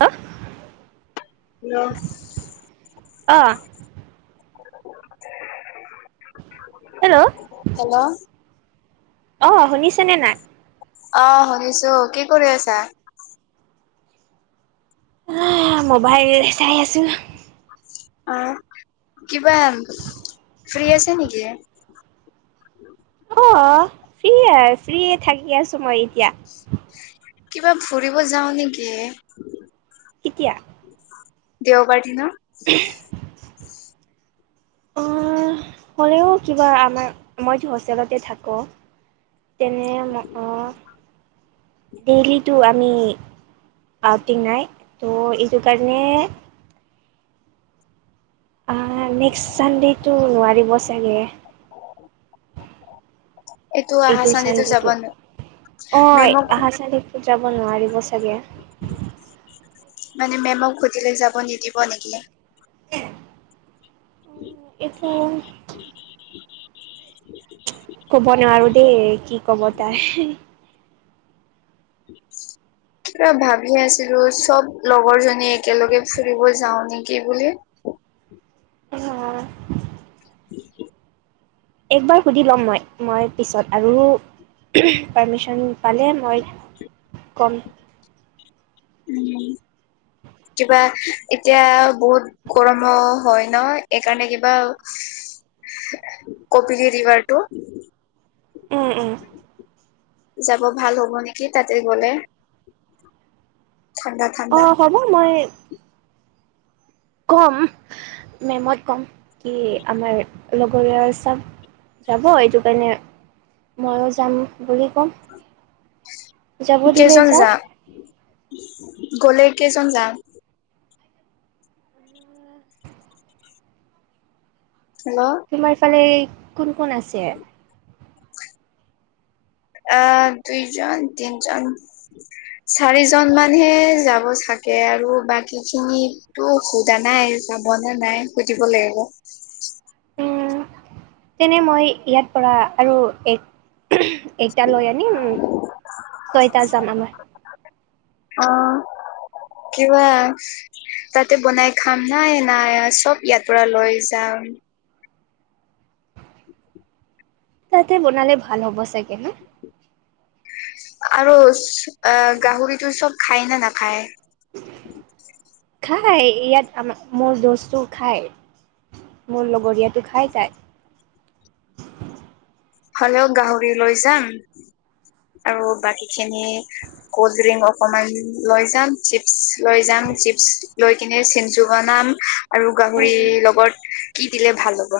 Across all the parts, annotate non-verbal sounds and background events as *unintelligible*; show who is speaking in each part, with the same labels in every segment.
Speaker 1: Hello
Speaker 2: *unintelligible*
Speaker 1: অ'।
Speaker 2: *inaudible*
Speaker 1: Hello?
Speaker 2: Hello?
Speaker 1: অ', শুনিছেনে নাই?
Speaker 2: অ', শুনিছোঁ, কি কৰি আছা?
Speaker 1: অ', মোবাইল চাই আছোঁ।
Speaker 2: অ', কিবা ফ্ৰী আছে নেকি‌?
Speaker 1: অ', ফ্ৰ হয়, ফ্ৰেয়ে থাকি আছোঁ মই এতিয়া।
Speaker 2: কিবা ফুৰিব যাওঁ নেকি?
Speaker 1: কেতিয়া?
Speaker 2: দেওবাৰ দিনত।
Speaker 1: উ *unintelligible*
Speaker 2: *inaudible*
Speaker 1: হ'লেও কিবা আমাৰ, মইতো হোষ্টেলতে থাকোঁ। তেনে অ', ডেইলীটো আমি আউটিং নাই, তো এইটো কাৰণে আহ, নেক্সট চানডেটো নোৱাৰিব চাগে।
Speaker 2: এইটো অহা
Speaker 1: এইটোৰ
Speaker 2: যাব
Speaker 1: চানডেটো,
Speaker 2: ন
Speaker 1: অ',
Speaker 2: মেমক
Speaker 1: আহা চানডেটো যাব নোৱাৰিব চাগে।
Speaker 2: মানে মেমক সুধিলে যাব নিদিব নেকি?
Speaker 1: *inaudible* এইটো ক'ব নোৱাৰোঁ দেই, কি ক'ব তাই।
Speaker 2: *inaudible* কিবা ভাবি আছিলোঁ, চব লগৰ জনী একেলগে ফুৰিব যাও নেকি বুলি‌।
Speaker 1: অ'। একবাৰ সুধি ল'ম মই, মই পিছত আৰু পাৰ্মিশ্যন পালে মই কম।
Speaker 2: উম, কিবা এতিয়া বহুত গৰমো হয় ন' এইকাৰণে কিবা কপিলী ৰিভাৰটো
Speaker 1: উম
Speaker 2: যাব ভাল হ'ব নেকি? তাতে গ'লে। ঠাণ্ডা ঠাণ্ডা
Speaker 1: অ' হ'ব মই কম মেমত কম কি আমাৰ লগৰ চব যাব, এইটো কাৰণে ময়ো যাম বুলি ক'ম। যাব দিলে
Speaker 2: কেইজন
Speaker 1: যাওক
Speaker 2: যাম? গ'লে কেইজন যাম? হেল্ল'
Speaker 1: তোমাৰফালে কোন কোন আছে?
Speaker 2: আ দুইজন তিনজন চাৰিজন মানহে যাব চাগে আৰু বাকীখিনি সেইটো সোদা নাই, যাব নে নাই সুদিব লাগিব।
Speaker 1: উম, তেনে মই ইয়াৰ পৰা আৰু এক *unintelligible* লৈ উম ছয়টা যাম আমাৰ।
Speaker 2: অ', কিবা তাতে বনাই খাম না নাই চব ইয়াৰ পৰা লৈ যাম? *inaudible*
Speaker 1: তাতে বনালে ভাল হ'ব চাগে ন'?
Speaker 2: আৰু আ গাহৰিটো চব খাই নে নাখাই?
Speaker 1: খাই, ইয়াত আমাৰ মোৰ দোষ্টটো খায়। মোৰ লগৰীয়াতো খাই তাই।
Speaker 2: হ'লেও গাহৰি লৈ যাম আৰু বাকীখিনি কল্ড ড্ৰিংক অকণমান লৈ যাম, চিপছ লৈ যাম, চিপছ লৈ কিনি চিনজো বনাম, আৰু
Speaker 1: উম
Speaker 2: গাহৰি লগত কি দিলে ভাল হ'ব?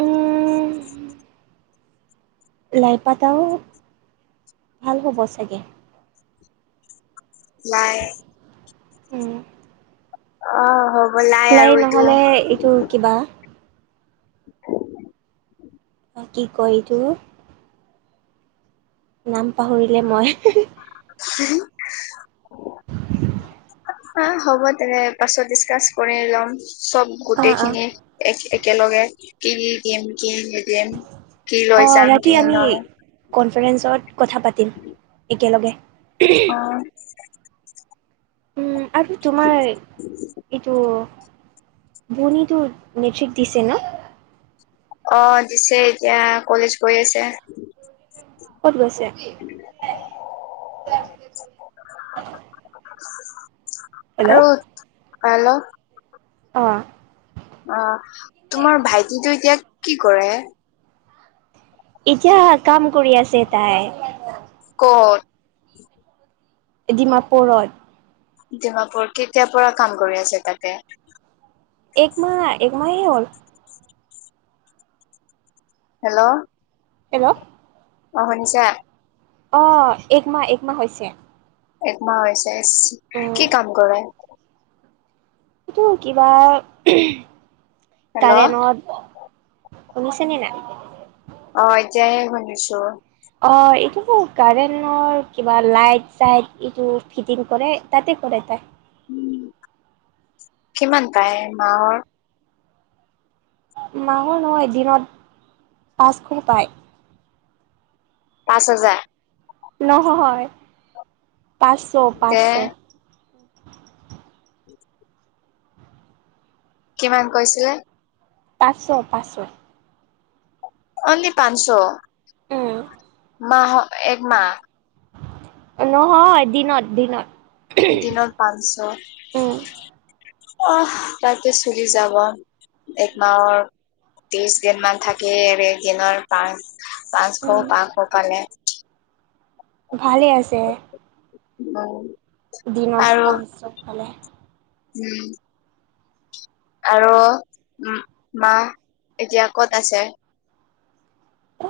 Speaker 1: উম উম কেইবাটাও হ'ব চাগে।
Speaker 2: লাই
Speaker 1: উম।
Speaker 2: অহ, হ
Speaker 1: লাই নহ'লে, এইটো কিবা
Speaker 2: *inaudible*
Speaker 1: কি কয় এইটো নাম পাহৰিলে মই
Speaker 2: *inaudible* অ' হ'ব দে পাছত ডিচকাচ কৰি লম, চব
Speaker 1: অ অ
Speaker 2: গোটেইখিনি, এক একেলগে কি কি দিম, কি নিদিম। *unintelligible*
Speaker 1: কনফাৰেন্সেত কথা পাতিম একেলগে।
Speaker 2: *inaudible*
Speaker 1: উম আৰু তোমাৰ এইটো ভনীটো মেট্ৰিক দিছে ন'?
Speaker 2: অ দিছে এতিয়া কলেজ গৈ আছে।
Speaker 1: ক'ত গৈছে?
Speaker 2: *inaudible* আৰু
Speaker 1: হেল্ল'
Speaker 2: হেল্ল'
Speaker 1: অ।
Speaker 2: অ তোমাৰ ভাইটিতো এতিয়া কি কৰে?
Speaker 1: এতিয়া কাম কৰি আছে তাই। *inaudible*
Speaker 2: ক'ত?
Speaker 1: দিমাপুৰত।
Speaker 2: দিমাপুৰত, কেতিয়াৰ পৰা কাম কৰি আছে তাতে?
Speaker 1: এক মাহ এক মাহে হ'ল।
Speaker 2: হেল্ল'
Speaker 1: হেল্ল'
Speaker 2: অ শুনিছা?
Speaker 1: অ এক মাহ এক মাহ হৈছে।
Speaker 2: একমাহ হৈছে ইচ্
Speaker 1: উম
Speaker 2: কি কাম কৰে?
Speaker 1: এইটো কিবা
Speaker 2: হেল্ল'
Speaker 1: কাৰেণ্টত শুনিছানে না?
Speaker 2: অ এতিয়াহে শুনিছো।
Speaker 1: অ এইটো কাৰেণৰ কিবা লাইট চাইট এইটো ফিটিং কৰে তাতে কৰে তাই।
Speaker 2: উ কিমান পায় মাহৰ?
Speaker 1: মাহৰ নহয়, দিনত পাঁচশ পায়।
Speaker 2: পাঁচ হাজাৰ।
Speaker 1: নহয় পাঁচশ,
Speaker 2: তে
Speaker 1: পাঁচশ।
Speaker 2: *inaudible* কিমান কৈছিলে?
Speaker 1: পাঁচশ, পাঁচশ।
Speaker 2: অনলি পাঁচশ
Speaker 1: উম।
Speaker 2: মা'হ এক মাহ।
Speaker 1: নহয় দিনত দিনত।
Speaker 2: দিনত পাঁচশ।
Speaker 1: উম।
Speaker 2: আ তাতে চুলি যাব, একমাহৰ ত্ৰিশ দিন মান থাকি দিনৰ পাচ
Speaker 1: উম
Speaker 2: পাঁচশ পাঁচশ পালে।
Speaker 1: ভালে আছে।
Speaker 2: নও।
Speaker 1: দিনত পাঁচশ পালে
Speaker 2: উম। আৰু উম মা এতিয়া ক'ত আছে?
Speaker 1: এ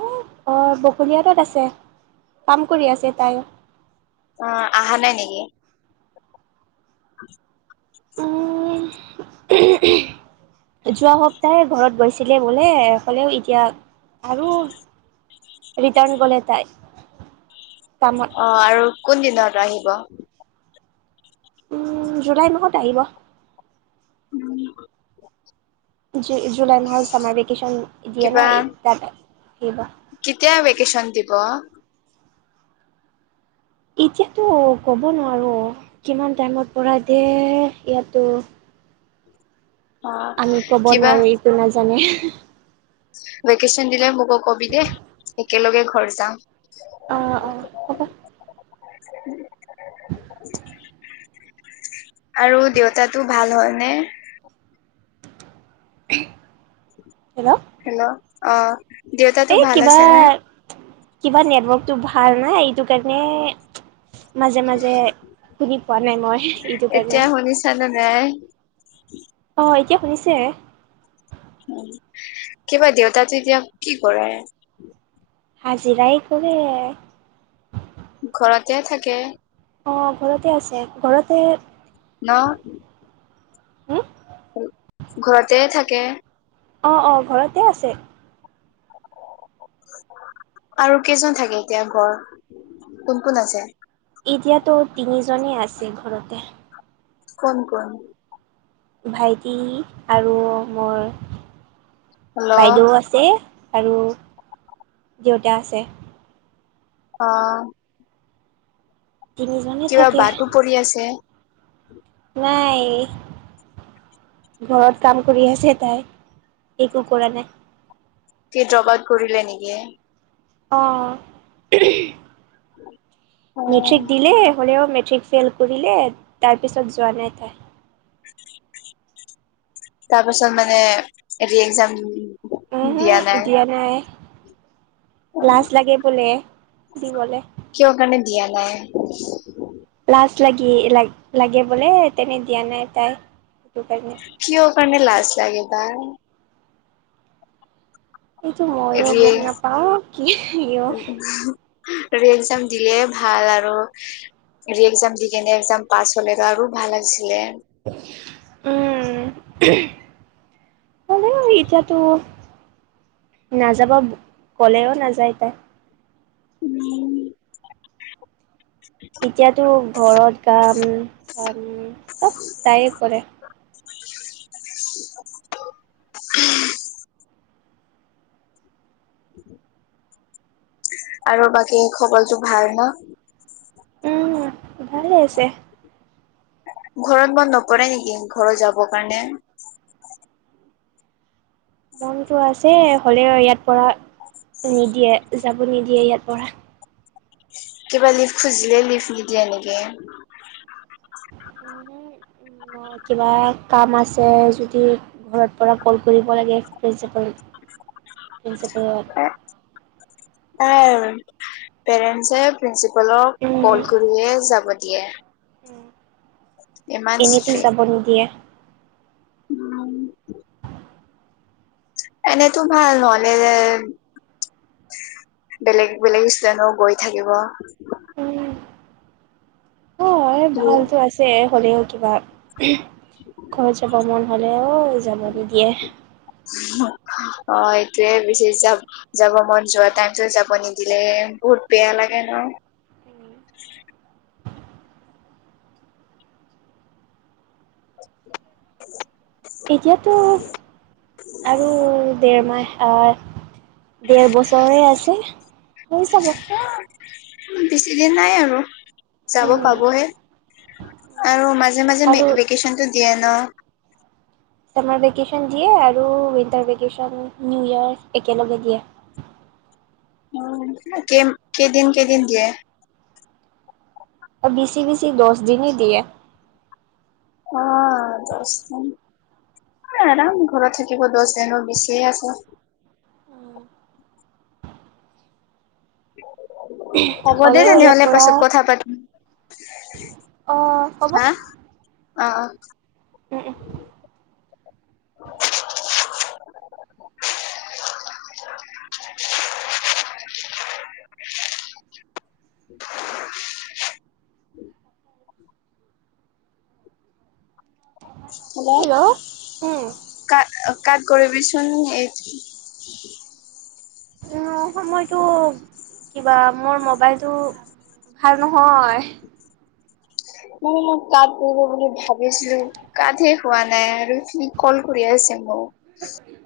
Speaker 1: অ বকলিয়াঘাটত আছে কাম কৰি আছে, তাই।
Speaker 2: অ অহা নাই নেকি? *inaudible*
Speaker 1: উম
Speaker 2: *inaudible*
Speaker 1: *unintelligible* যোৱা সপ্তাহে ঘৰত গৈছিলে বোলে ক'লেও এতিয়া, আৰু ৰিটাৰ্ণ গ'লে তাই, কামত।
Speaker 2: অঁ, আৰু কোন দিনত আহিব?
Speaker 1: উম, জুলাই মাহত আহিব।
Speaker 2: উম।
Speaker 1: জু -জুলাই মাহত ছামাৰ ভেকেশ্যন দিয়ে
Speaker 2: কিবা
Speaker 1: ন, তাত আহিব।
Speaker 2: কেতিয়া ভেকেশ্যন দিব?
Speaker 1: এতিয়াতো ক'ব নোৱাৰো কিমান টাইমত পৰাই দে ইয়াতো!
Speaker 2: অ
Speaker 1: আমি কব
Speaker 2: কিবা
Speaker 1: নোৱাৰো, এইটো নাজানে।
Speaker 2: ভেকেশ্যচন দিলে মোকো কবি দে একেলগে ঘৰ যাম।
Speaker 1: অঁ, অঁ, হ'ব।
Speaker 2: উম। আৰু দেউতাটো ভাল হল নে?
Speaker 1: হেল্ল।
Speaker 2: হেল্ল', অঁ।
Speaker 1: এই কিবা কিবা নেটৱৰ্কটো ভাল নাই এইটো কাৰণে- মাজে মাজে শুনি পোৱা নাই মই এইটো কাৰণে।
Speaker 2: জানা নাই?
Speaker 1: অঁ, এতিয়া শুনিছে।
Speaker 2: উম, কিবা দেউতাতো এতিয়া কি কৰে?
Speaker 1: হাজিৰাই কৰে।
Speaker 2: ঘৰতে থাকে।
Speaker 1: অঁ, ঘৰতে আছে ঘৰতে।
Speaker 2: ন!
Speaker 1: হম?
Speaker 2: ঘৰতে থাকে?
Speaker 1: অঁ, অঁ, ঘৰতে আছে।
Speaker 2: আৰু কেইজন থাকে এতিয়া ঘৰত, কোন কোন আছে?
Speaker 1: এতিয়াতো তিনিজনেই আছে ঘৰতে।
Speaker 2: কোন, কোন?
Speaker 1: ভাইটি আৰু মই,
Speaker 2: হেল্ল'
Speaker 1: বাইদেউ - আছে আৰু দেউতা আছে।
Speaker 2: অঁ।
Speaker 1: তিনিজনে
Speaker 2: কিবা
Speaker 1: থাকে
Speaker 2: বাটো পৰি আছে?
Speaker 1: নাই। ঘৰত কাম কৰি আছে তাই, একো কৰা নাই।
Speaker 2: কি ড্ৰপ আউট কৰিলে নেকি?
Speaker 1: অঁ।
Speaker 2: অ
Speaker 1: মেট্ৰিক দিলে, হ'লেও মেট্ৰিক ফেইল কৰিলে তাৰপিছত যোৱা নাই তাই।
Speaker 2: উম। তাৰ পাছত মানে এৰি এক্সাম-
Speaker 1: উম হো দিয়া নাই, লাজ লাগে বোলে দিবলে।
Speaker 2: কিহৰ কাৰণে দিয়া নাই?
Speaker 1: লাজ লাগে লা- লাগে বোলে তেনে দিয়া নাই তাই সেইটো কাৰণে।
Speaker 2: কিহৰ কাৰণে লাজ লাগে বা?
Speaker 1: এইটো মইয়ো
Speaker 2: ৰি
Speaker 1: গম নাপাওঁ কি -
Speaker 2: *unintelligible* দিলে ভাল আৰু। বি এ এক্সাম দি কিনে এক্সাম পাছ হ'লে আৰু ভাল আছিলে।
Speaker 1: উম। কলেও এতিয়াতো নাযাবা কলেও নাযায় তাই।
Speaker 2: উম।
Speaker 1: এতিয়াতো ঘৰত কাম চাম চ'ব তাইয়ে কৰে।
Speaker 2: আৰু বাকী খবৰটো ভাল ন।
Speaker 1: উম, ভালেই আছে।
Speaker 2: ঘৰত মন নকৰে নেকি, ঘৰত যাবৰ কাৰণে।
Speaker 1: মনটো আছে হ'লেও ইয়াৰ পৰা নিদিয়ে, যাব নিদিয়ে ইয়াৰ পৰা।
Speaker 2: কিবা লিভ খুজিলে লিভ নিদিয়ে এনেকে। *unintelligible*
Speaker 1: কিবা কাম আছে যদি ঘৰৰ পৰা ক'ল কৰিব লাগে। প্ৰিন্সিপালত
Speaker 2: হে তাই পেৰেন্টচ প্ৰিন্সিপালক ক'ল
Speaker 1: উম,
Speaker 2: কৰিয়ে যাব দিয়ে। ইমান
Speaker 1: এনেতো
Speaker 2: ষ্ট্ৰিক্ট।
Speaker 1: যাব নিদিয়ে।
Speaker 2: উম। এনেতো ভাল নহ'লে যে বেলেগ বেলেগ ইষ্টাইলো কৰি থাকিব।
Speaker 1: উম। এই ভালটো আছে, হ'লেও কিবা ঘৰত যাব মন হ'লেও অ' যাব নিদিয়ে।
Speaker 2: অ' এতিয়াই গুছি যাম। যাব মন যোৱা টাইমত যাব নিদিলে বহুত বেয়া লাগে ন। *unintelligible*
Speaker 1: এতিয়াতো আৰু দেৰ মাহ আহ দেৰ বছৰে আছে। হৈ যাব।
Speaker 2: অ' বেছিদিন নাই আৰু যাব
Speaker 1: উম,
Speaker 2: পাবয়ে। আৰু মাজে মাজে
Speaker 1: আৰু
Speaker 2: ভেকেশচন টো দিয়ে ন।
Speaker 1: চামাৰ ভেকেশ্যন দিয়ে আৰু উইণ্টাৰ ভেকেশ্যন নিউ ইয়েৰ একেলগে দিয়ে।
Speaker 2: উম, কেই কেইদিন কেইদিন দিয়ে।
Speaker 1: অ' বিচি বিচি দহ দিনে দিয়ে।
Speaker 2: অ' দশ দিন। আৰাম ঘৰত থাকিব দহ দিনৰ বিচিয়ে আছে। হ'ব দে
Speaker 1: হ'লেও ইয়াৰ
Speaker 2: তেনেহ'লে
Speaker 1: পৰা
Speaker 2: পাছত কথা পাতিম।
Speaker 1: অ'
Speaker 2: হা
Speaker 1: ক'বৰ
Speaker 2: অ' অ'
Speaker 1: উম, উম।
Speaker 2: হেল্ল' কাক কাক কৰিবিচোন এই
Speaker 1: উম, সময়টো কিবা মোৰ মোবাইলতটো ভাল নহয়।
Speaker 2: ও কাক ক'ৰ গৈ বুলি ভাবিছিলোঁ। গা ধুই খোৱা নাই, আৰু সি ক'ল কৰি আছে মোক
Speaker 1: *unintelligible*